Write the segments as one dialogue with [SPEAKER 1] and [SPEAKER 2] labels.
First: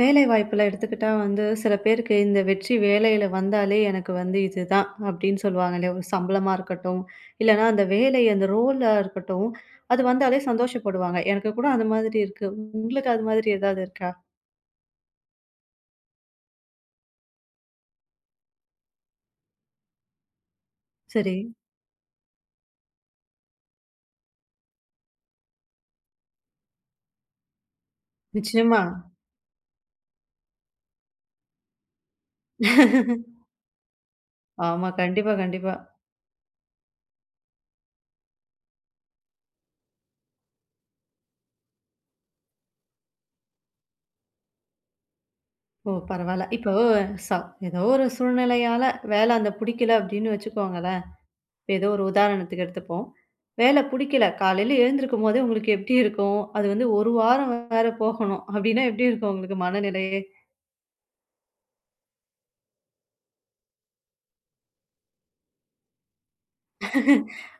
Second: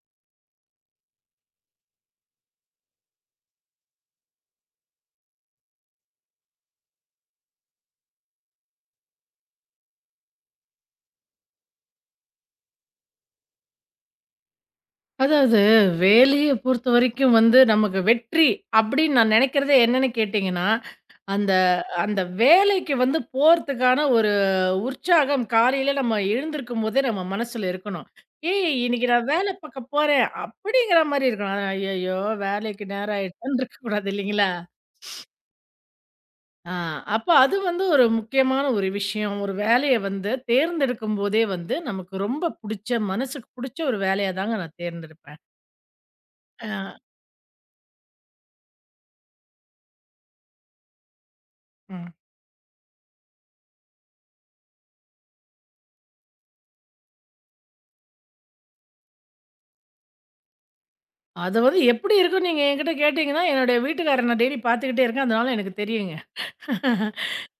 [SPEAKER 1] வேலை வாய்ப்புல எடுத்துக்கிட்டா வந்து, சில பேருக்கு இந்த வெற்றி வேலையில வந்தாலே எனக்கு வந்து இதுதான் அப்டின்னு சொல்லுவாங்க இல்லையா? ஒரு சம்பளமா இருக்கட்டும், இல்லன்னா அந்த வேலை அந்த ரோலா இருக்கட்டும், அது வந்தாலே சந்தோஷப்படுவாங்க. எனக்கு கூட அந்த மாதிரி இருக்கு. உங்களுக்கு அது மாதிரி ஏதாவது இருக்கா?
[SPEAKER 2] அதாவது வேலைய பொறுத்தவரைக்கும் வந்து நமக்கு வெற்றி அப்படின்னு நான் நினைக்கிறதே என்னன்னு கேட்டீங்கன்னா,
[SPEAKER 1] சரி.
[SPEAKER 2] அந்த அந்த வேலைக்கு வந்து போறதுக்கான ஒரு உற்சாகம் காலையில நம்ம எழுந்திருக்கும் போதே நம்ம மனசுல இருக்கணும். "ஏய்
[SPEAKER 1] நிச்சயமா.
[SPEAKER 2] இன்னைக்கு நான் வேலை பாக்க போறேன்" அப்படிங்கிற மாரி இருக்கணும். "ஐயய்யோ! வேலைக்கு நேரம் ஆயிடுச்சான்னு" இருக்கக்கூடாது இல்லைங்களா?
[SPEAKER 1] ஆமா. கண்டிப்பா, கண்டிப்பா.
[SPEAKER 2] ஆ அப்ப அது வந்து ஒரு முக்கியமான ஒரு விஷயம். ஒரு வேலைய வந்து தேர்ந்தெடுக்கும் போதே வந்து நமக்கு ரொம்ப புடிச்ச மனசுக்கு புடிச்ச ஒரு வேலையா தாங்க நான் தேர்ந்தெடுப்பேன்.
[SPEAKER 1] ஓ! பரவால்ல. இப்போ
[SPEAKER 2] ஆ.
[SPEAKER 1] ச ஏதோ ஒரு சூழ்நிலையால வேல அந்த புடிக்கல அப்டின்னு வச்சுக்கோங்களேன். இப்ப ஏதோ ஒரு
[SPEAKER 2] ம்.
[SPEAKER 1] உதாரணத்துக்கு எடுத்துப்போம். வேலை புடிக்கல. காலையில எழுந்திருக்கும் போதே உங்களுக்கு எப்படி இருக்கும்? அது வந்து 1 வாரம் வேற போகணும். அப்படின்னா எப்படி இருக்கும் உங்களுக்கு மனநிலையே?
[SPEAKER 2] அது வந்து எப்படி இருக்கும்ன்னு நீங்க என்கிட்ட கேட்டீங்கன்னா, என்னுடைய வீட்டுக்காரர நான் டெய்லி பார்த்துக்கிட்டே இருக்கேன். அதனால எனக்கு தெரியுங்க.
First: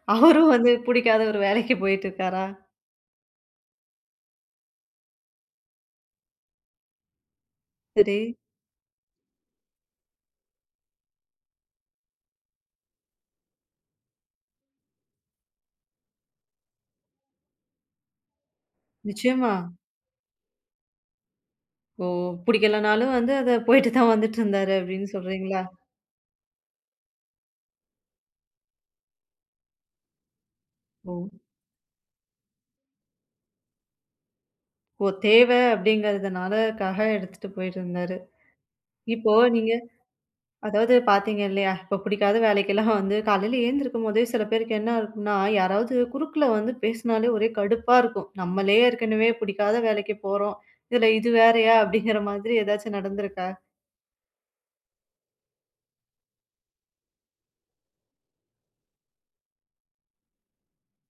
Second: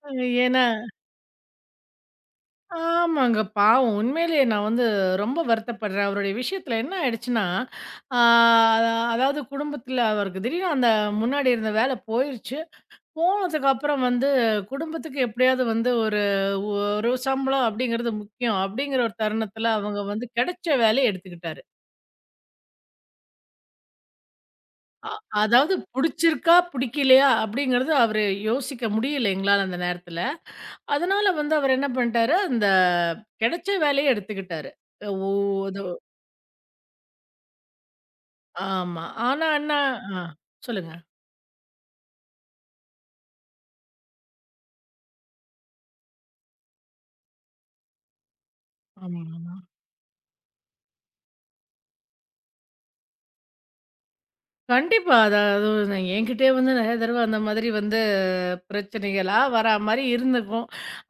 [SPEAKER 1] அவரும்
[SPEAKER 2] ஏன்னா
[SPEAKER 1] வந்து புடிக்காத ஒரு வேலைக்கு போயிட்டுருக்காரா?
[SPEAKER 2] ஆமாங்க. பாவம் உண்மையிலேயே நான் வந்து ரொம்ப வருத்தப்படுறேன். அவருடைய விஷயத்தில என்ன ஆயிடுச்சுன்னா,
[SPEAKER 1] சரி.
[SPEAKER 2] ஆ அதாவது குடும்பத்தில அவருக்கு திடீர்னு அந்த முன்னாடி இருந்த வேலை போயிருச்சு. போனதுக்கப்புறம் வந்து குடும்பத்துக்கு எப்படியாவது வந்து ஒரு ஒரு சம்பளம் அப்படிங்கிறது முக்கியம். அப்படிங்கிற ஒரு
[SPEAKER 1] நிச்சயமா?
[SPEAKER 2] தருணத்தில அவங்க வந்து கிடைச்ச வேலைய எடுத்துக்கிட்டாரு.
[SPEAKER 1] ஓ! புடிக்கலனாலும் வந்து அத போயிட்டு தான் வந்துட்டு இருந்தாரு அப்படின்னு
[SPEAKER 2] அ
[SPEAKER 1] சொல்றீங்களா?
[SPEAKER 2] அதாவது புடிச்சிருக்கா, புடிக்கலையா அப்படிங்கிறது அவரு யோசிக்க முடியல எங்களால அந்த நேரத்துல.
[SPEAKER 1] ஓ!
[SPEAKER 2] அதனால வந்து அவர் என்ன பண்ணிட்டாரு, அந்த கிடைச்ச வேலைய எடுத்துக்கிட்டாரு.
[SPEAKER 1] ஓ!
[SPEAKER 2] அ ஓ
[SPEAKER 1] தேவை
[SPEAKER 2] அது
[SPEAKER 1] அப்படிங்கிறதுனால காக எடுத்துட்டு போயிட்டு இருந்தாரு.
[SPEAKER 2] ஆமா.
[SPEAKER 1] இப்போ
[SPEAKER 2] ஆனா
[SPEAKER 1] நீங்க
[SPEAKER 2] என்ன ஆ சொல்லுங்க.
[SPEAKER 1] அதாவது பார்த்தீங்க இல்லையா, இப்போ பிடிக்காத வேலைக்கெல்லாம் வந்து காலையில எழுந்திருக்கும்போதே சில பேருக்கு என்ன இருக்கும்னா, யாராவது குறுக்குல வந்து பேசினாலே ஒரே கடுப்பா இருக்கும். நம்மளே ஏற்கனவே
[SPEAKER 2] ஆமாமா.
[SPEAKER 1] பிடிக்காத வேலைக்கு போறோம். இதில இது வேறயா? அப்படிங்கிற மாதிரி ஏதாச்சும் நடந்திருக்கா?
[SPEAKER 2] கண்டிப்பா. அதாவது என்கிட்டயே வந்து நெறைய தடவ அந்த மாதிரி வந்து பிரச்சனைகளா வரா மாரி இருந்துக்கும்.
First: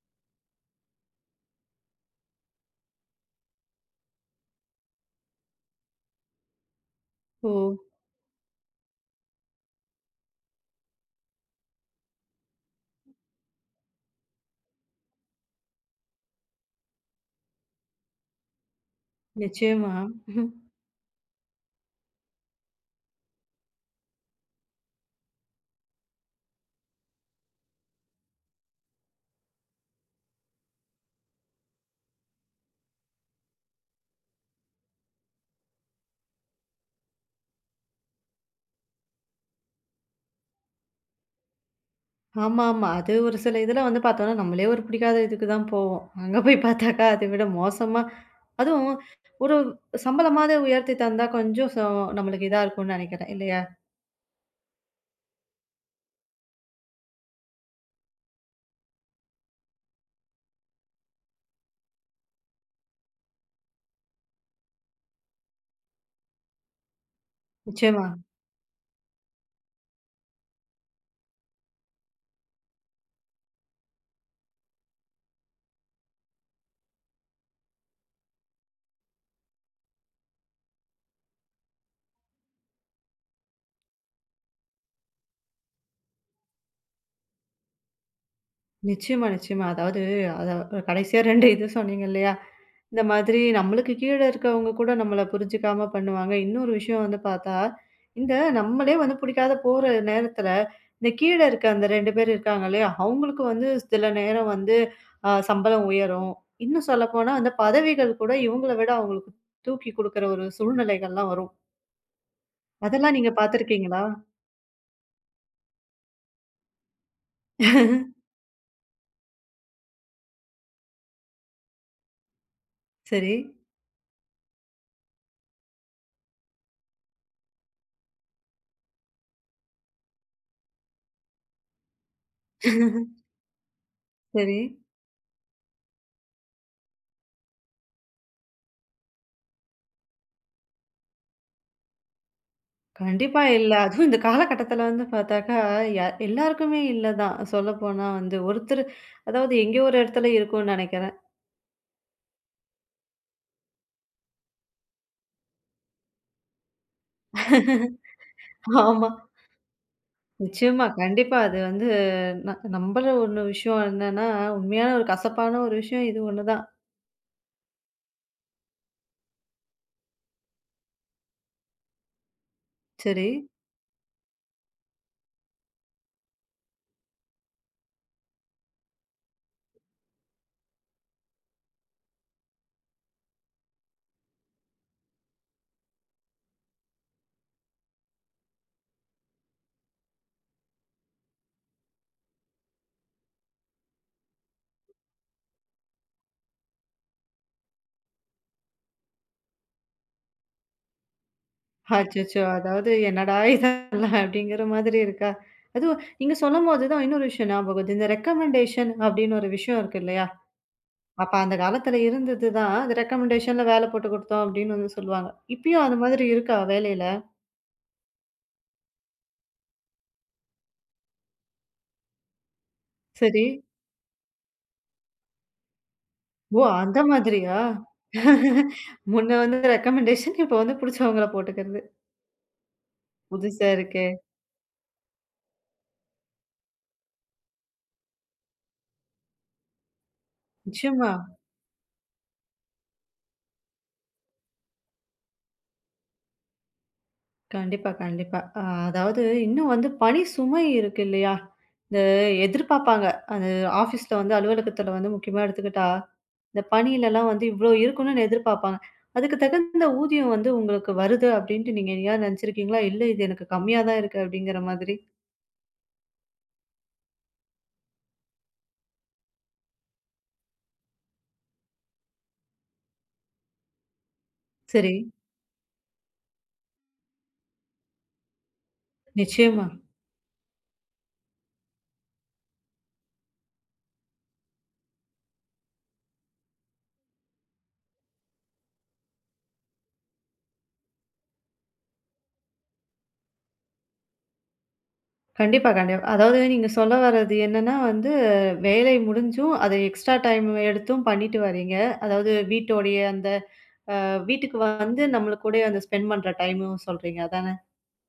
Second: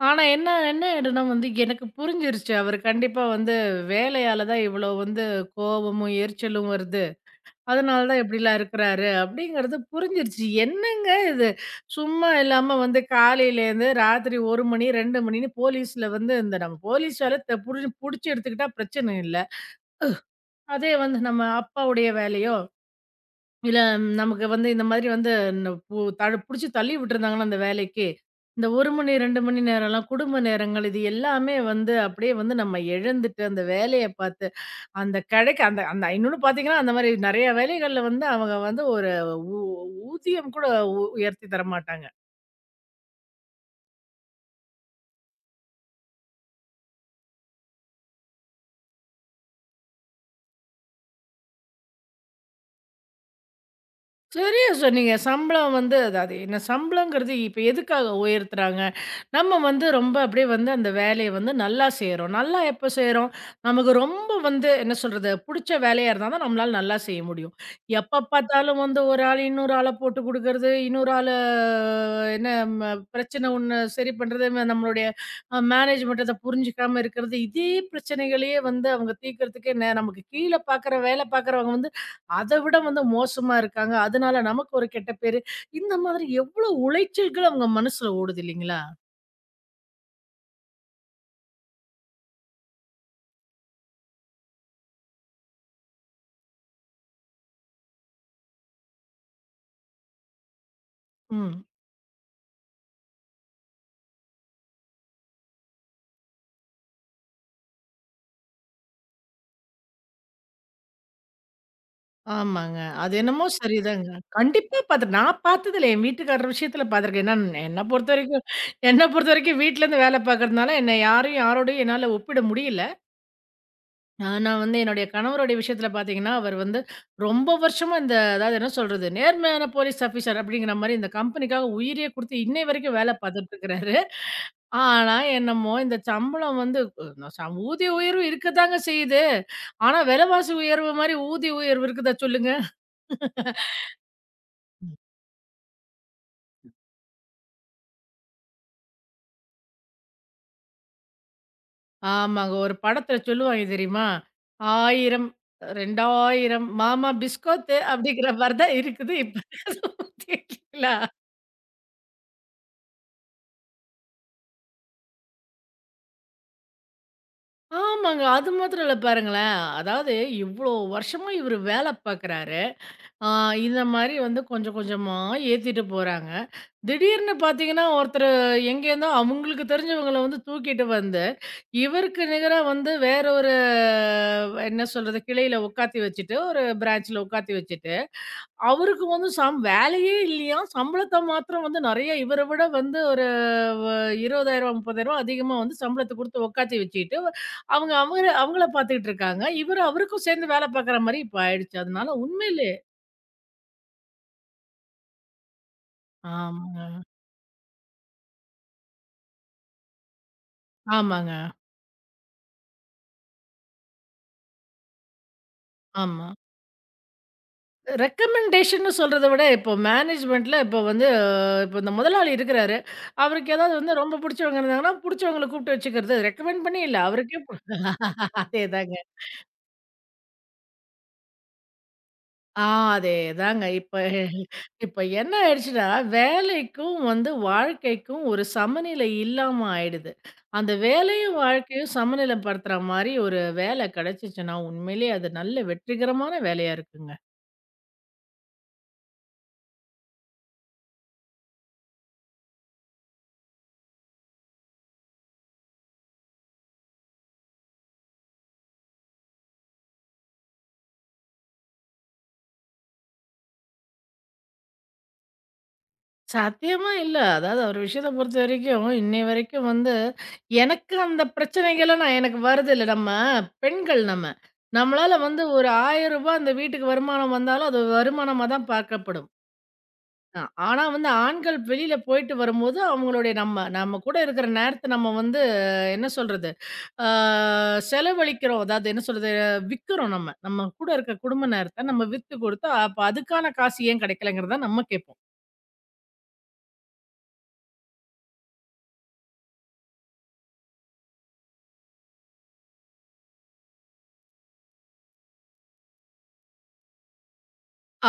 [SPEAKER 2] ஆனா என்ன என்ன ஆயிடும்னா வந்து எனக்கு புரிஞ்சிருச்சு. அவரு கண்டிப்பா வந்து வேலையால தான் இவ்வளோ வந்து கோவமும், எரிச்சலும் வருது.
[SPEAKER 1] ஓ!
[SPEAKER 2] அதனால தான் இப்படிலாம் இருக்கிறாரு அப்படிங்கிறது புரிஞ்சிருச்சு. என்னங்க இது? சும்மா இல்லாம வந்து காலையிலேருந்து ராத்திரி 1 மணி, 2 மணின்னு போலீஸ்ல வந்து இந்த நம்ம போலீஸ் வேல த புடிச்சு புடிச்சு எடுத்துக்கிட்டா பிரச்சனை இல்ல.
[SPEAKER 1] நிச்சயமா. ம்,
[SPEAKER 2] அதே வந்து நம்ம அப்பாவுடைய வேலையோ, இல்ல நமக்கு வந்து இந்த மாதிரி வந்து ந பு தடு புடிச்சு தள்ளி விட்டுருந்தாங்கன்னா அந்த வேலைக்கு, இந்த 1 மணி, 2 மணி நேரம்லாம் குடும்ப நேரங்கள் இது எல்லாமே வந்து அப்படியே வந்து நம்ம இழந்துட்டு அந்த வேலைய பார்த்து அந்த கடைக்கு அந்த அந்த இன்னொன்னு பார்த்தீங்கன்னா, அந்த மாரி நெறைய வேலைகள்ல வந்து அவங்க வந்து ஒரு ஊ ஊதியம் கூட உயர்த்தி தரமாட்டாங்க.
[SPEAKER 1] ஆமா, ஆமா. அது ஒரு சில இதில வந்து பார்த்தோம்னா, நம்மளே ஒரு பிடிக்காத இதுக்கு தான் போவோம். அங்க போய் பார்த்தாக்கா அதை விட மோசமா அதுவும் ஒரு சம்பளமாவது உயர்த்தி தந்தா கொஞ்சம் ச நம்மளுக்கு இதா இருக்கும்னு நினைக்கிறேன். இல்லையா?
[SPEAKER 2] சரியா சொன்னீங்க. சம்பளம் வந்து அதாவது என்ன சம்பளங்கிறது இப்ப எதுக்காக உயர்த்துறாங்க? நம்ம வந்து ரொம்ப அப்படியே வந்து அந்த வேலைய வந்து நல்லா செய்றோம். நல்லா எப்ப செய்றோம்? நமக்கு ரொம்ப வந்து என்ன சொல்றது? புடிச்ச வேலையா இருந்தா தான் நம்மளால நல்லா செய்ய முடியும்.
[SPEAKER 1] நிச்சயமா.
[SPEAKER 2] எப்ப பார்த்தாலும் வந்து ஒரு ஆள் இன்னொரு ஆள போட்டு குடுக்கறது, இன்னொரு ஆள என்ன பிரச்சனை ஒண்ணு சரி பண்றது, நம்மளுடைய மேனேஜ்மெண்ட் அத புரிஞ்சுக்காம இருக்கிறது, இதே பிரச்சனைகளையே வந்து அவங்க தீர்க்கறதுக்கே நமக்கு கீழ பார்க்குற வேலை பார்க்குறவங்க வந்து அத விட வந்து மோசமா இருக்காங்க. அதனால நமக்கு ஒரு கெட்ட பேரு. இந்த மாதிரி எவ்ளோ உளைச்சல்கள் அவங்க மனசுல ஓடுது இல்லைங்களா?
[SPEAKER 1] நிச்சயமா, நிச்சயமா. அதாவது அத கடைசியா 2 இது சொன்னீங்க இல்லையா? இந்த மாதிரி நம்மளுக்கு கீழ இருக்கவங்க கூட நம்மள புரிஞ்சுக்காம பண்ணுவாங்க. இன்னொரு விஷயம் வந்து பார்த்தா, இந்த நம்மளே வந்து பிடிக்காத போற நேரத்துல, இந்த கீழ
[SPEAKER 2] ம்.
[SPEAKER 1] இருக்க அந்த 2 பேர் இருக்காங்க இல்லையா? அவங்களுக்கு வந்து சில நேரம் வந்து சம்பளம் உயரும். இன்னும் சொல்லப்போனா அந்த பதவிகள் கூட இவங்கள விட அவங்களுக்கு தூக்கி குடுக்குற ஒரு சூழ்நிலைகள்லாம் வரும்.
[SPEAKER 2] ஆமாங்க.
[SPEAKER 1] அதெல்லாம்
[SPEAKER 2] அது
[SPEAKER 1] நீங்க
[SPEAKER 2] என்னமோ
[SPEAKER 1] பார்த்துருக்கீங்களா?
[SPEAKER 2] சரிதாங்க. கண்டிப்பா பாத்து நான் பாத்ததில்ல. என் வீட்டுக்காரர் விஷயத்துல பாத்துருக்கேன். ஏன்னா என்ன பொறுத்தவரைக்கும் என்ன பொறுத்தவரைக்கும் வீட்லருந்து வேல பாக்குறதுனால என்ன யாரையும் யாரோடையும் என்னால ஒப்பிட முடியல.
[SPEAKER 1] சரி.
[SPEAKER 2] ஆனா வந்து என்னுடைய கணவருடைய விஷயத்துல பாத்தீங்கன்னா, அவர் வந்து ரொம்ப வருஷமா இந்த அதாவது என்ன சொல்றது, நேர்மையான போலீஸ் ஆஃபீசர் அப்படிங்கிற மாரி இந்த கம்பெனிக்காக உயிரையே குடுத்து இன்னை வரைக்கும் வேல பாத்துட்டு இருக்கிறாரு.
[SPEAKER 1] சரி.
[SPEAKER 2] ஆனா என்னமோ இந்த சம்பளம் வந்து அ சம் ஊதிய உயர்வு இருக்கத்தாங்க செய்யுது. ஆனா விலைவாசி உயர்வு மாரி ஊதிய உயர்வு இருக்குதா சொல்லுங்க?
[SPEAKER 1] கண்டிப்பா இல்ல. அதுவும் இந்த காலகட்டத்தில வந்து பார்த்தாக்கா, ய எல்லாருக்குமே இல்ல தான். சொல்லப்போனா வந்து ஒருத்தர் அதாவது எங்கேயோ ஒரு இடத்துல இருக்கும்னு நெனைக்கிறேன்.
[SPEAKER 2] ஆமாங்க. ஒரு படத்துல சொல்லுவாங்க தெரியுமா? 1000 2000 மாமா பிஸ்கோத்து அப்படிங்கிற மாரி தான்
[SPEAKER 1] ஆமா.
[SPEAKER 2] இருக்குது இப்ப
[SPEAKER 1] நிச்சயமா.
[SPEAKER 2] கேக்குறீங்களா?
[SPEAKER 1] கண்டிப்பா. அது வந்து ந நம்பள ஒண்ணு விஷயம் என்னன்னா, உண்மையான ஒரு கசப்பான ஒரு விஷயம் இது ஒண்ணு தான்.
[SPEAKER 2] ஆமாங்க. அது மாத்திரம் இல்ல பாருங்களேன். அதாவது இவ்ளோ வருஷமா இவரு வேல பாக்குறாரு.
[SPEAKER 1] சரி.
[SPEAKER 2] ஆ, இந்த மாரி வந்து கொஞ்சம் கொஞ்சமா ஏத்திட்டு போறாங்க. திடீர்னு பார்த்தீங்கன்னா, ஒருத்தரு எங்கேருந்தோ அவங்களுக்கு தெரிஞ்சவங்கள வந்து தூக்கிட்டு வந்து, இவருக்கு நிகரா வந்து வேற ஒரு என்ன சொல்றது? கிளையில உட்காத்தி வச்சுட்டு, ஒரு பிரான்ச்ல உட்காத்தி வச்சுட்டு, அவருக்கு வந்து சம் வேலையே இல்லையாம். சம்பளத்த மாத்திரம் வந்து நெறைய இவர விட வந்து ஒரு ரூ. 20,000 ரூ. 30,000 அதிகமா வந்து சம்பளத்த குடுத்து உட்காத்தி வச்சுக்கிட்டு, அவங்க அவங்கள பார்த்துக்கிட்டு இருக்காங்க. இவரு அவருக்கும் சேர்ந்து வேல பார்க்குற மாரி இப்ப ஆயிடுச்சு. அதனால
[SPEAKER 1] அச்சச்சோ!
[SPEAKER 2] உண்மையிலே
[SPEAKER 1] அதாவது என்னடா இதெல்லாம் அப்படிங்கிற மாதிரி இருக்கா? அதுவும் நீங்க
[SPEAKER 2] ஆமாங்க.
[SPEAKER 1] சொல்லும்போது தான் இன்னொரு விஷயம் ஞாபகம் வருது. இந்த ரெக்கமெண்டேஷன் அப்படின்னு ஒரு விஷயம் இருக்கு இல்லையா? அப்ப
[SPEAKER 2] ஆமாங்க.
[SPEAKER 1] அந்த காலத்துல இருந்தது தான். அது ரெக்கமெண்டேஷன்ல வேல போட்டு குடுத்தோம் அப்படின்னு வந்து சொல்லுவாங்க. இப்பயும் அது மாதிரி
[SPEAKER 2] ஆமா.
[SPEAKER 1] இருக்கா வேலையில?
[SPEAKER 2] ரெக்கமெண்டேஷன்னு சொல்றத விட, இப்போ மேனேஜ்மெண்ட்ல இப்போ வந்து இப்போ இந்த முதலாளி இருக்கிறாரு.
[SPEAKER 1] சரி.
[SPEAKER 2] அவருக்கு ஏதாவது வந்து ரொம்ப புடிச்சவங்க இருந்தாங்கன்னா, புடிச்சவங்கள கூப்பிட்டு வச்சுக்கிறது.
[SPEAKER 1] ஓ!
[SPEAKER 2] ரெக்கமெண்ட் பண்ணி
[SPEAKER 1] அந்த
[SPEAKER 2] இல்ல. அவருக்கே
[SPEAKER 1] மாதிரியா?
[SPEAKER 2] அதேதாங்க.
[SPEAKER 1] முன்ன வந்து ரெக்கமெண்டேஷன் இப்ப வந்து புடிச்சவங்கள போட்டுக்கிறது.
[SPEAKER 2] ஆ அதேதாங்க.
[SPEAKER 1] புதுசா
[SPEAKER 2] இப்ப
[SPEAKER 1] இருக்கே!
[SPEAKER 2] இப்ப என்ன ஆயிடுச்சுன்னா, வேலைக்கும் வந்து வாழ்க்கைக்கும் ஒரு சமநிலை இல்லாம ஆயிடுது. அந்த
[SPEAKER 1] நிச்சயமா.
[SPEAKER 2] வேலையும், வாழ்க்கையும் சமநிலைப்படுத்துற மாரி ஒரு வேலை கிடைச்சுச்சுன்னா, உண்மையிலேயே அது நல்ல வெற்றிகரமான வேலையா இருக்குங்க.
[SPEAKER 1] கண்டிப்பா, கண்டிப்பா. அதாவது இன்னும் வந்து பணி சுமை இருக்கு இல்லையா? இந்த எதிர்பார்ப்பாங்க. அது ஆஃபீஸ்ல வந்து அலுவலகத்துல வந்து முக்கியமா எடுத்துக்கிட்டா, இந்த பணியிலலாம் வந்து இவ்ளோ இருக்கணும்னு எதிர்பார்ப்பாங்க. அதுக்கு தகுந்த ஊதியம் வந்து உங்களுக்கு வருது அப்டின்ட்டு நீங்க எங்கேயாவது நெனச்சிருக்கீங்களா? இல்ல இது எனக்கு கம்மியா தான் இருக்கு அப்டிங்கிற மாதிரி?
[SPEAKER 2] சாத்தியமா இல்ல. அதாவது அவர் விஷயத்த பொறுத்தவரைக்கும், இன்னை வரைக்கும் வந்து எனக்கு அந்த பிரச்சனைகள்லாம் நான் எனக்கு வருதில்ல. நம்ம பெண்கள் நம்ம.
[SPEAKER 1] சரி.
[SPEAKER 2] நம்மளால வந்து ஒரு ரூ. 1000 அந்த வீட்டுக்கு வருமானம் வந்தாலும், அது வருமானமா தான் பார்க்கப்படும்.
[SPEAKER 1] நிச்சயமா.
[SPEAKER 2] அ ஆனா வந்து ஆண்கள் வெளியில போயிட்டு வரும்போது, அவங்களுடைய நம்ம நம்ம கூட இருக்கிற நேரத்த நம்ம வந்து என்ன சொல்றது? ஆ செலவழிக்கிறோம். அதாவது என்ன சொல்றது? விக்கிறோம் நம்ம. நம்ம கூட இருக்க குடும்ப நேரத்த நம்ம வித்து குடுத்து, அப்ப அதுக்கான காசு ஏன் கிடைக்கலங்கிறத நம்ம கேப்போம்.
[SPEAKER 1] கண்டிப்பா, கண்டிப்பா. அதாவது நீங்க சொல்ல வர்றது என்னன்னா வந்து, வேலை முடிஞ்சும், அத எக்ஸ்ட்ரா டைம் எடுத்தும் பண்ணிட்டு வர்றீங்க. அதாவது வீட்டோடைய அந்த வீட்டுக்கு வந்து நம்மள கூடயே வந்து ஸ்பெண்ட் பண்ற டைமும் சொல்றீங்க அதானே?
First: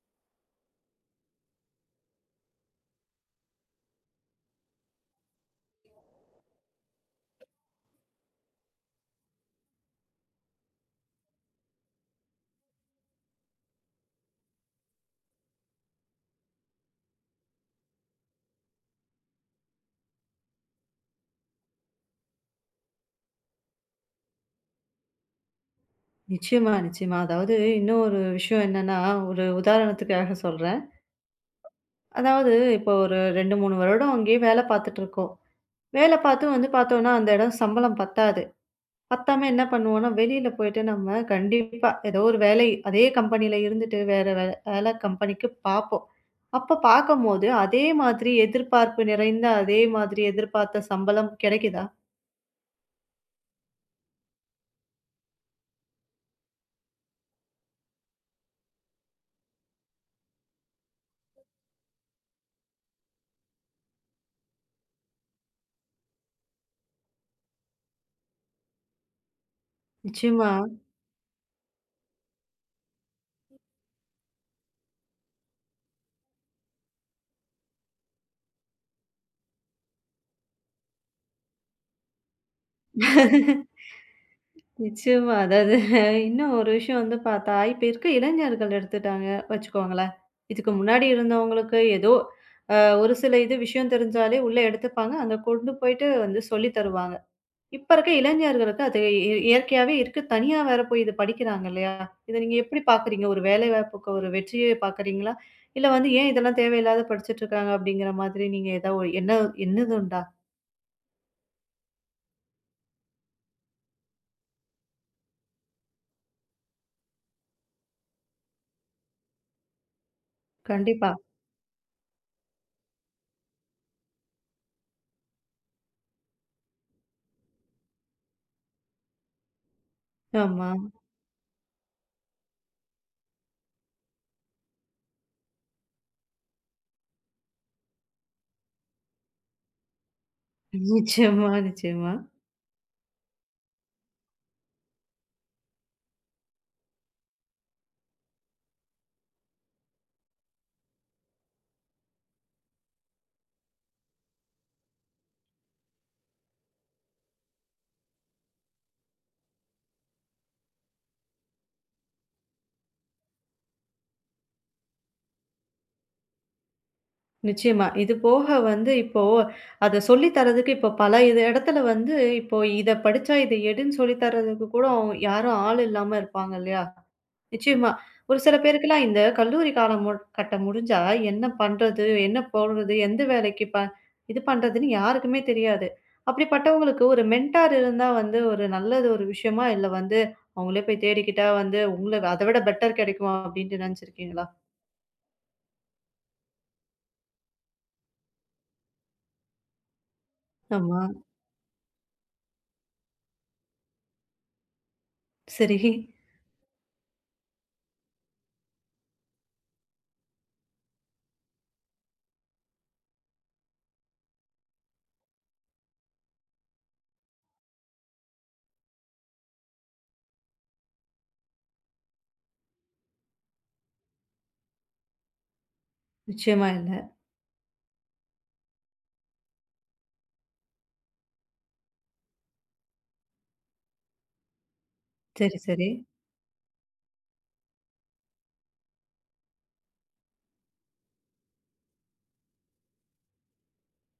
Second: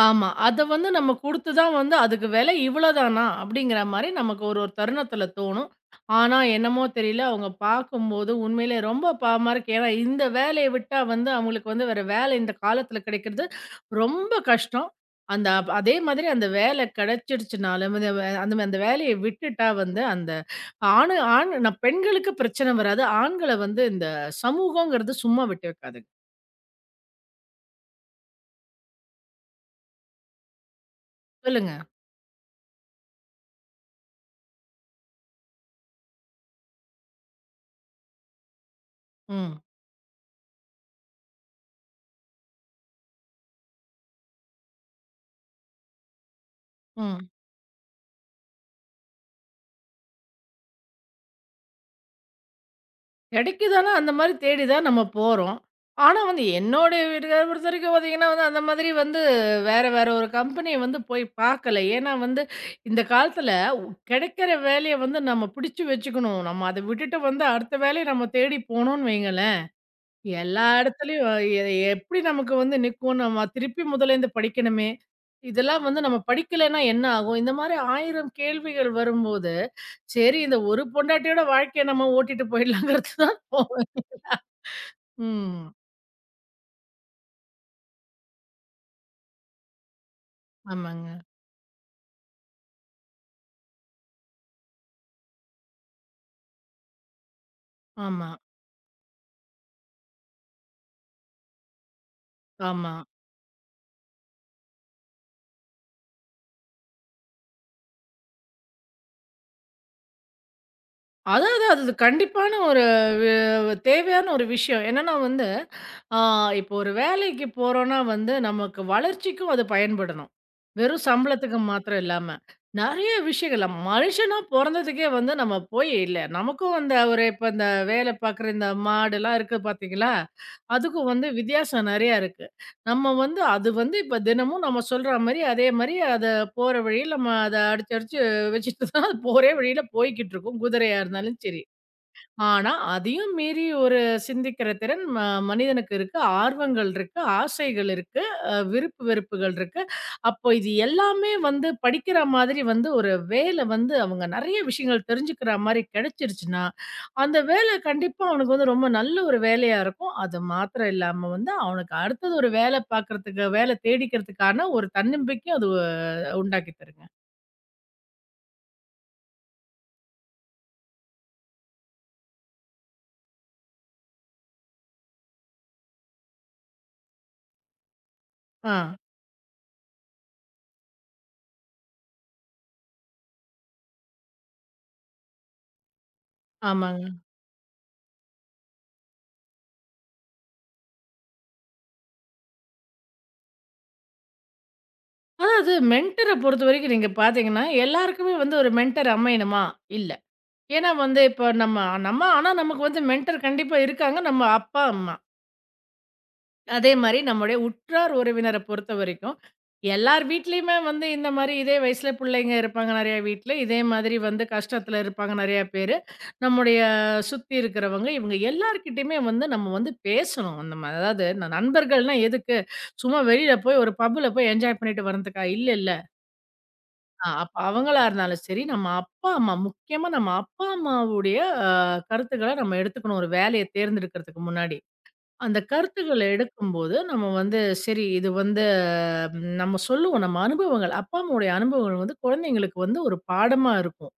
[SPEAKER 2] ஆமா. அத வந்து நம்ம குடுத்து தான் வந்து, "அதுக்கு விலை இவ்வளோதானா?" அப்படிங்கிற மாரி நமக்கு ஒரு ஒரு தருணத்தில தோணும். ஆனா, என்னமோ தெரியல, அவங்க பார்க்கும்போது உண்மையிலே ரொம்ப பாவமா இருக்கு. ஏன்னா, இந்த வேலைய விட்டா வந்து அவங்களுக்கு வந்து வேற வேலை இந்த காலத்தில கிடைக்கிறது ரொம்ப கஷ்டம். அந்த அப் அதே மாதிரி அந்த வேலை கிடைச்சிடுச்சுனாலும், இந்த வே அந்த அந்த வேலைய விட்டுட்டா வந்து, அந்த ஆண் நான் பெண்களுக்கு பிரச்சனை வராது. ஆண்கள வந்து இந்த சமூகங்கிறது சும்மா விட்டு வைக்காதுங்க.
[SPEAKER 1] நிச்சயமா, நிச்சயமா. அதாவது இன்னும் ஒரு விஷயம் என்னன்னா, ஒரு உதாரணத்துக்காக சொல்றேன்.
[SPEAKER 2] சொல்லுங்க.
[SPEAKER 1] அதாவது இப்போ ஒரு 2, 3 வருடம் அங்கேயே வேலை பார்த்துட்டு இருக்கோம். வேலை பார்த்தும் வந்து பார்த்தோம்னா, அந்த இடம் சம்பளம் பத்தாது. பத்தாம
[SPEAKER 2] ம்.
[SPEAKER 1] என்ன பண்ணுவோம்னா, வெளியில போயிட்டு நம்ம கண்டிப்பா ஏதோ ஒரு வேலை அதே கம்பெனியில இருந்துட்டு வேற வேற வேலை கம்பெனிக்கு பார்ப்போம். அப்ப
[SPEAKER 2] ம்.
[SPEAKER 1] பார்க்கும்போது அதே மாதிரி எதிர்பார்ப்பு நிறைந்த, அதே மாதிரி எதிர்பார்த்த சம்பளம் கிடைக்குதா?
[SPEAKER 2] கிடைக்குதானா, அந்த மாரி தேடி தான் நம்ம போறோம். ஆனா வந்து என்னோடைய வீட்டுக்காரர பொறுத்தவரைக்கும் பார்த்தீங்கன்னா வந்து, அந்த மாதிரி வந்து வேற வேற ஒரு கம்பெனிய வந்து போய் பார்க்கல. ஏன்னா வந்து இந்த காலத்தில கிடைக்கிற வேலைய வந்து நம்ம பிடிச்சு வச்சுக்கணும். நம்ம அத விட்டுட்டு வந்து அடுத்த வேலைய நம்ம தேடி போனோம்னு வையுங்களேன்,
[SPEAKER 1] நிச்சயமா.
[SPEAKER 2] எல்லா இடத்துலயும் எ எப்படி நமக்கு வந்து நிக்கும்? நம்ம திருப்பி முதலேருந்து படிக்கணுமே! இதெல்லாம் வந்து நம்ம படிக்கலைன்னா என்ன ஆகும்? இந்த மாரி 1000 கேள்விகள் வரும்போது, சரி இந்த ஒரு பொண்டாட்டியோட வாழ்க்கைய நம்ம ஓட்டிட்டு போயிடலாங்கிறது தான் தோணும்.
[SPEAKER 1] நிச்சயமா.
[SPEAKER 2] ம்.
[SPEAKER 1] அதாவது இன்னும் ஒரு விஷயம் வந்து பார்த்தா, இப்ப இருக்க இளைஞர்கள் எடுத்துட்டாங்க வச்சுக்கோங்களேன். இதுக்கு முன்னாடி
[SPEAKER 2] ஆமாங்க.
[SPEAKER 1] இருந்தவங்களுக்கு ஏதோ அ ஒரு சில இது விஷயம் தெரிஞ்சாலே உள்ள எடுத்துப்பாங்க. அங்க கொண்டு போயிட்டு வந்து சொல்லி தருவாங்க. இப்ப இருக்க
[SPEAKER 2] ஆமா,
[SPEAKER 1] இளைஞர்களுக்கு அது இயற்கையாவே இருக்கு. தனியா வேற போய் இது படிக்கிறாங்க இல்லையா? இத நீங்க எப்படி
[SPEAKER 2] ஆமா.
[SPEAKER 1] பார்க்குறீங்க? ஒரு வேலை வாய்ப்புக்கு ஒரு வெற்றியே பார்க்குறீங்களா? இல்ல வந்து ஏன் இதெல்லாம் தேவையில்லாத படிச்சுட்டு இருக்காங்க அப்படிங்கிற மாதிரி நீங்க ஏதாவது என்ன என்னது உண்டா?
[SPEAKER 2] அதான், அதான். அது கண்டிப்பான ஒரு வே தேவையான ஒரு விஷயம். என்னன்னா வந்து, ஆ இப்போ ஒரு வேலைக்கு போறோம்னா வந்து, நமக்கு வளர்ச்சிக்கும் அது பயன்படணும். வெறும்
[SPEAKER 1] கண்டிப்பா.
[SPEAKER 2] சம்பளத்துக்கு மாத்திரம் இல்லாம. நெறைய விஷயங்கள் நம்ம மனுஷனா பொறந்ததுக்கே வந்து நம்ம போய் இல்ல நமக்கும் அந்த ஒரு இப்ப இந்த வேலை பார்க்குற இந்த மாடுலாம் இருக்கு பார்த்தீங்களா?
[SPEAKER 1] ஆமா.
[SPEAKER 2] அதுக்கும் வந்து வித்தியாசம் நெறையா இருக்கு. நம்ம வந்து அது வந்து இப்ப தினமும் நம்ம சொல்ற மாரி, அதே மாரி அத போற வழியில நம்ம அத அடிச்சு, அடிச்சு வச்சுட்டு தான் அது போறே வழியில போய்க்கிட்டு இருக்கும். குதிரையா இருந்தாலும்
[SPEAKER 1] நிச்சயமா,
[SPEAKER 2] சரி.
[SPEAKER 1] நிச்சயமா.
[SPEAKER 2] ஆனா, அதையும் மீறி ஒரு சிந்திக்கிற திறன் மனிதனுக்கு இருக்கு. ஆர்வங்கள் இருக்கு. ஆசைகள் இருக்கு. விருப்பு வெறுப்புகள் இருக்கு. அப்போ இது எல்லாமே வந்து படிக்கிற மாதிரி வந்து ஒரு வேலை வந்து அவங்க நெறைய விஷயங்கள் தெரிஞ்சுக்கிற மாரி கிடைச்சிருச்சுன்னா, அந்த வேலை கண்டிப்பா அவனுக்கு வந்து ரொம்ப நல்ல ஒரு வேலையா இருக்கும். அது மாத்திரம் இல்லாம வந்து அவனுக்கு அடுத்தது ஒரு வேலை பார்க்கறதுக்கு வேலை தேடிக்கிறதுக்கான ஒரு தன்னம்பிக்கையும் அது உண்டாக்கி தருங்க.
[SPEAKER 1] நிச்சயமா. இது போக வந்து இப்போ அத சொல்லி தர்றதுக்கு இப்போ பல இது இடத்துல வந்து இப்போ இத படிச்சா இத எடுன்னு சொல்லி தர்றதுக்கு கூட யாரும் ஆள் இல்லாம இருப்பாங்க இல்லையா? நிச்சயமா. ஒரு சில
[SPEAKER 2] ஆ,
[SPEAKER 1] பேருக்குலாம் இந்த கல்லூரி காலம் கட்டம் முடிஞ்சா என்ன பண்றது? என்ன போடுறது? எந்த வேலைக்கு இது பண்றதுன்னு யாருக்குமே தெரியாது. அப்படிப்பட்டவங்களுக்கு
[SPEAKER 2] ஆமாங்க.
[SPEAKER 1] ஒரு மென்டார் இருந்தா வந்து ஒரு நல்லது ஒரு விஷயமா? இல்ல வந்து அவங்களே போய் தேடிக்கிட்டா வந்து உங்களுக்கு அத விட பெட்டர் கிடைக்கும் அப்படின்னு நினைச்சிருக்கீங்களா?
[SPEAKER 2] அதாவது மென்டர பொறுத்தவரைக்கும் நீங்க பார்த்தீங்கன்னா, எல்லாருக்குமே வந்து ஒரு மென்டர் அமையணுமா? இல்ல. ஏன்னா
[SPEAKER 1] ஆமா.
[SPEAKER 2] வந்து இப்போ நம்ம நம்ம ஆனா நமக்கு வந்து மென்டர் கண்டிப்பா இருக்காங்க. நம்ம அப்பா, அம்மா.
[SPEAKER 1] சரி.
[SPEAKER 2] அதே மாரி நம்முடைய உற்றார் உறவினர பொறுத்தவரைக்கும், எல்லார் வீட்லயுமே வந்து இந்த மாரி இதே வயசுல பிள்ளைங்க இருப்பாங்க நெறைய வீட்ல. இதே மாதிரி வந்து கஷ்டத்துல இருப்பாங்க நெறைய பேரு. நம்முடைய சுத்தி இருக்கிறவங்க, இவங்க எல்லார்கிட்டயுமே வந்து நம்ம வந்து பேசணும். நம்ம அதாவது நண்பர்கள்னா எதுக்கு? சும்மா வெளியில போய் ஒரு பப்ல போய் என்ஜாய் பண்ணிட்டு வரதுக்கா? இல்லல்ல.
[SPEAKER 1] நிச்சயமா.
[SPEAKER 2] அப்ப அவங்களா இருந்தாலும் சரி, நம்ம அப்பா, அம்மா முக்கியமா நம்ம அப்பா, அம்மாவுடைய அ கருத்துக்கள நம்ம எடுத்துக்கணும். ஒரு வேலைய தேர்ந்தெடுக்கிறதுக்கு முன்னாடி.
[SPEAKER 1] சரி,
[SPEAKER 2] அந்த
[SPEAKER 1] சரி.
[SPEAKER 2] கருத்துக்கள எடுக்கும்போது, நம்ம வந்து சரி இது வந்து ம், நம்ம சொல்லுவோம். நம்ம அனுபவங்கள் அப்பா, அம்மாவுடைய அனுபவங்கள் வந்து குழந்தைங்களுக்கு வந்து ஒரு பாடமா இருக்கும்.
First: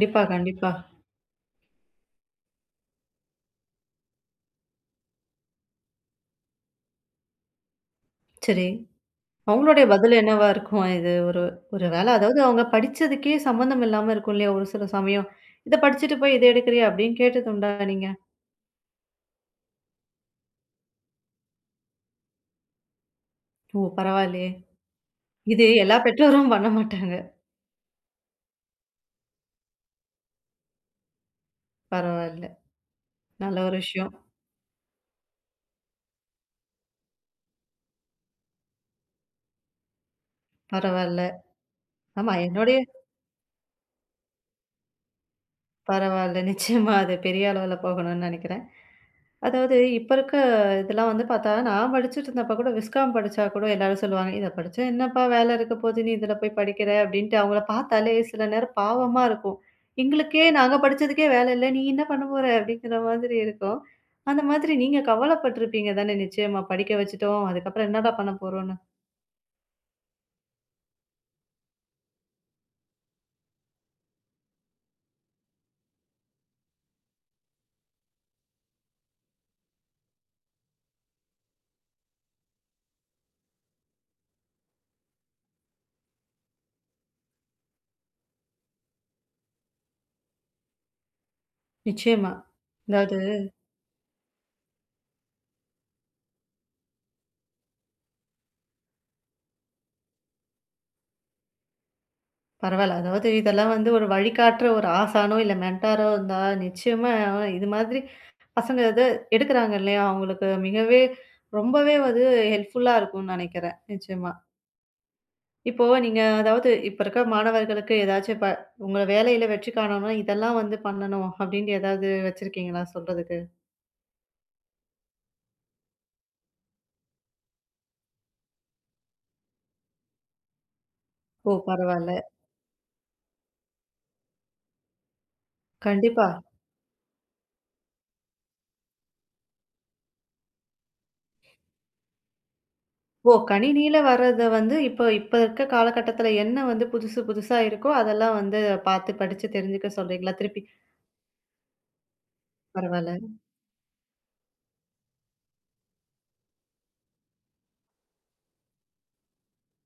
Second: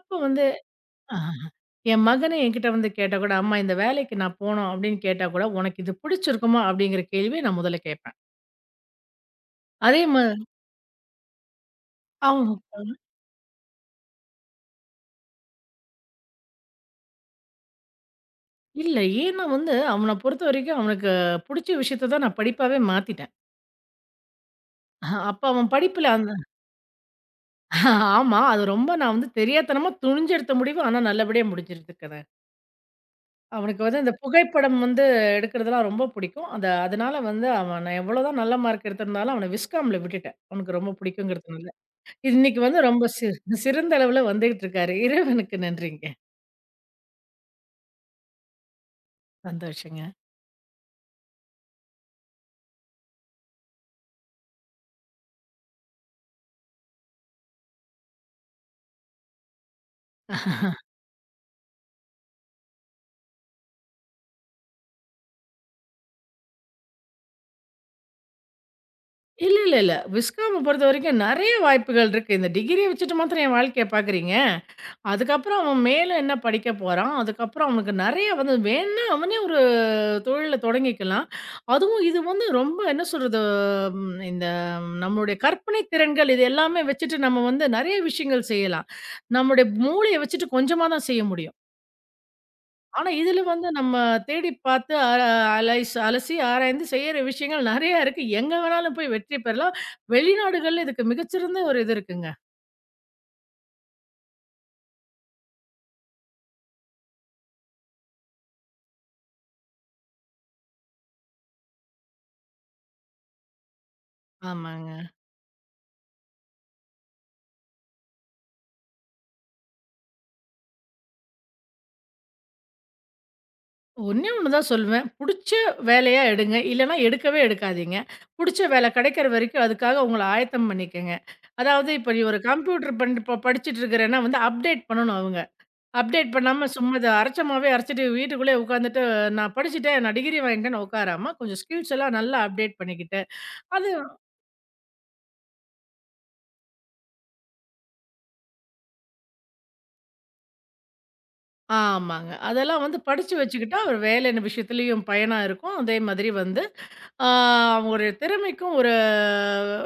[SPEAKER 2] அப்ப வந்து
[SPEAKER 1] கண்டிப்பா.
[SPEAKER 2] ஆஹ், என் மகனே என்கிட்ட வந்து கேட்டா கூட, "அம்மா இந்த வேலைக்கு நான் போணும்" அப்படின்னு கேட்டா கூட, "உனக்கு இது பிடிச்சிருக்குமா?" அப்படிங்கிற கேள்விய நான் முதல்ல கேட்பேன்.
[SPEAKER 1] சரி. அவங்களுடைய
[SPEAKER 2] அதே
[SPEAKER 1] பதில்
[SPEAKER 2] மா
[SPEAKER 1] என்னவா இருக்கும்? இது ஒரு ஒரு வேளை அதாவது அவங்க படிச்சதுக்கே சம்மந்தம் இல்லாம இருக்கும் இல்லையா? ஒரு சில சமயம். "இத படிச்சுட்டு போய் இத எடுக்குறியா?" அப்படின்னு கேட்டதுண்டா நீங்க?
[SPEAKER 2] இல்ல. ஏன்னா வந்து அவன பொறுத்தவரைக்கும் அவனுக்கு புடிச்ச விஷயத்த தான் நான் படிப்பாவே மாத்திட்டேன்.
[SPEAKER 1] ஓ! பரவாயில்லையே.
[SPEAKER 2] அப்ப
[SPEAKER 1] இது
[SPEAKER 2] அவன்
[SPEAKER 1] எல்லா
[SPEAKER 2] படிப்புல அந்த
[SPEAKER 1] பெற்றோரும் பண்ண மாட்டாங்க.
[SPEAKER 2] ஆமா. அது ரொம்ப நான் வந்து தெரியாத்தனமா துணிஞ்சு எடுத்த முடிவு. ஆனா நல்லபடியா முடிச்சிருக்கிறேன்.
[SPEAKER 1] பரவால்ல. நல்ல ஒரு
[SPEAKER 2] அவனுக்கு வந்து
[SPEAKER 1] விஷயம்.
[SPEAKER 2] இந்த புகைப்படம் வந்து எடுக்கிறதெல்லாம் ரொம்ப புடிக்கும். அத அதனால வந்து அவன் நான் எவ்வளோதான் நல்ல மார்க் எடுத்திருந்தாலும் அவன விஸ்காம்ல விட்டுட்டேன். அவனுக்கு ரொம்ப
[SPEAKER 1] பரவால்ல.
[SPEAKER 2] புடிக்குங்கிறதுனால.
[SPEAKER 1] ஆமா
[SPEAKER 2] இன்னைக்கு
[SPEAKER 1] என்னுடைய
[SPEAKER 2] வந்து ரொம்ப சிறந்த அளவுல வந்துகிட்டு இருக்காரு. இறைவனுக்கு நன்றிங்க.
[SPEAKER 1] பரவால்ல. நிச்சயமா அது பெரிய அளவுல போகணும்னு நெனைக்கிறேன். அதாவது
[SPEAKER 2] சந்தோஷங்க.
[SPEAKER 1] இப்ப இருக்க இதெல்லாம் வந்து பார்த்தா, நான் படிச்சுட்டு இருந்தப்ப கூட விஸ்காம் படிச்சா கூட எல்லாரும் சொல்லுவாங்க, "இத படிச்சா என்னப்பா வேலை இருக்க போது? நீ இதுல போய் படிக்கிற" அப்படின்ட்டு அவங்கள பார்த்தாலே சில நேரம் பாவமா இருக்கும். எங்களுக்கே நாங்க படிச்சதுக்கே வேலை இல்ல. நீ என்ன பண்ண போற? அப்படிங்கிற மாதிரி இருக்கும். அந்த மாதிரி நீங்க கவலைப்பட்டுருப்பீங்க தானே நிச்சயமா? படிக்க வச்சுட்டோம். அதுக்கப்புறம் என்னடா பண்ண போறோம்ன்னு.
[SPEAKER 2] இல்ல, இல்ல, இல்ல. விஸ்காம பொறுத்தவரைக்கும் நெறைய வாய்ப்புகள் இருக்கு. இந்த டிகிரிய வச்சுட்டு மாத்திரம் என் வாழ்க்கைய பாக்குறீங்க? அதுக்கப்புறம் அவன் மேல என்ன படிக்க போறான். அதுக்கப்புறம் அவனுக்கு நெறைய வந்து வேணுனா அவனே ஒரு தொழில தொடங்கிக்கலாம். அதுவும் இது வந்து ரொம்ப என்ன சொல்றது, இந்த நம்மளுடைய கற்பனை திறன்கள் இது எல்லாமே வச்சுட்டு நம்ம வந்து நெறைய விஷயங்கள் செய்யலாம். நம்முடைய மூளைய வச்சுட்டு கொஞ்சமா தான் செய்ய முடியும்.
[SPEAKER 1] நிச்சயமா.
[SPEAKER 2] ஆனா,
[SPEAKER 1] அதாவது
[SPEAKER 2] இதுல வந்து நம்ம தேடி பார்த்து அ அலைஸ் அலசி ஆராய்ந்து செய்யற விஷயங்கள் நெறையா இருக்கு. எங்க வேணாலும் போய் வெற்றி பெறலாம். வெளிநாடுகள்ல இதுக்கு மிகச்சிறந்த ஒரு இது இருக்குங்க.
[SPEAKER 1] பரவால்ல. அதாவது இதெல்லாம் வந்து ஒரு வழிகாட்டுற ஒரு ஆசானோ, இல்ல மென்டாரோ இருந்தா நிச்சயமா இது மாதிரி பசங்க இத எடுக்குறாங்க இல்லையா? அவங்களுக்கு மிகவே ரொம்பவே அது ஹெல்ப்ஃபுல்லா இருக்கும்னு நெனைக்கிறேன். நிச்சயமா.
[SPEAKER 2] ஆமாங்க.
[SPEAKER 1] இப்போ நீங்க அதாவது இப்ப இருக்க மாணவர்களுக்கு ஏதாச்சும் இப்ப உங்க வேலையில வெற்றி காணணும்னா, இதெல்லாம் வந்து பண்ணணும் அப்டின்னு ஏதாவது வச்சிருக்கீங்களா சொல்றதுக்கு?
[SPEAKER 2] ஒண்ணே ஒண்ணு தான் சொல்லுவேன். புடிச்ச வேலையா எடுங்க. இல்லன்னா எடுக்கவே எடுக்காதீங்க. புடிச்ச வேலை கிடைக்கிற வரைக்கும் அதுக்காக உங்கள ஆயத்தம் பண்ணிக்கங்க.
[SPEAKER 1] ஓ!
[SPEAKER 2] அதாவது இப்ப
[SPEAKER 1] பரவால்ல.
[SPEAKER 2] நீ ஒரு கம்ப்யூட்டர் இப்ப படிச்சுட்டு இருக்கிறேன்னா வந்து அப்டேட் பண்ணணும் அவங்க.
[SPEAKER 1] கண்டிப்பா.
[SPEAKER 2] அப்டேட் பண்ணாம சும்மா இத அரைச்ச மாவே அரைச்சுட்டு வீட்டுக்குள்ளேயே உட்காந்துட்டு நான் படிச்சுட்டேன், நான் டிகிரி வாங்கிட்டேன்னு உட்காராம, கொஞ்சம் ஸ்கில்ஸ் எல்லாம் நல்லா அப்டேட் பண்ணிக்கிட்டு,
[SPEAKER 1] ஓ!
[SPEAKER 2] அது
[SPEAKER 1] கணினியில வர்றத வந்து இப்ப இப்ப இருக்க காலகட்டத்துல என்ன வந்து புதுசு புதுசா இருக்கோ, அதெல்லாம் வந்து பார்த்து படிச்சு தெரிஞ்சுக்க சொல்றீங்களா? திருப்பி
[SPEAKER 2] ஆமாங்க. அதெல்லாம் வந்து
[SPEAKER 1] பரவால்ல.
[SPEAKER 2] படிச்சு வச்சுக்கிட்டா ஒரு வேலை விஷயத்துலயும் பயனா இருக்கும். அதே மாதிரி வந்து ஆ ஒரு திறமைக்கும் ஒரு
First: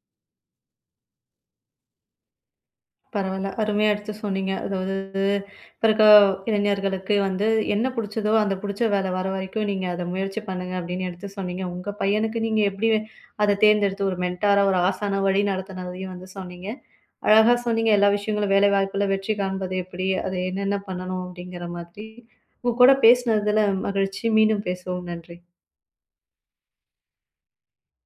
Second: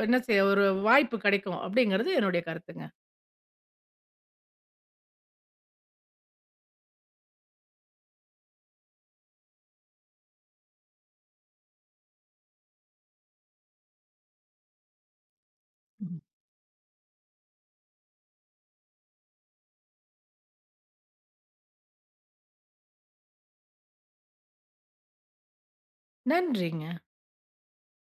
[SPEAKER 2] என்ன செய்ய ஒரு வாய்ப்பு கிடைக்கும். அப்படிங்கிறது என்னுடைய கருத்துங்க.
[SPEAKER 1] பரவால்ல. அருமையா எடுத்து சொன்னீங்க. அதாவது இப்ப இருக்க இளைஞர்களுக்கு வந்து என்ன புடிச்சதோ, அந்த புடிச்ச வேலை வர வரைக்கும் நீங்க அத முயற்சி பண்ணுங்க அப்படின்னு எடுத்து சொன்னீங்க. உங்க பையனுக்கு நீங்க எப்படி அத தேர்ந்தெடுத்து ஒரு மென்டாரா, ஒரு ஆசானா வழி நடத்துனதையும் வந்து சொன்னீங்க. அழகா சொன்னீங்க எல்லா விஷயங்களும் வேலைவாய்ப்புல வெற்றி காண்பது எப்படி? அது என்னென்ன பண்ணணும் அப்படிங்கிற மாதிரி. உங்க கூட பேசினதுல மகிழ்ச்சி. மீண்டும் பேசுவோம். நன்றி.
[SPEAKER 2] நன்றிங்க.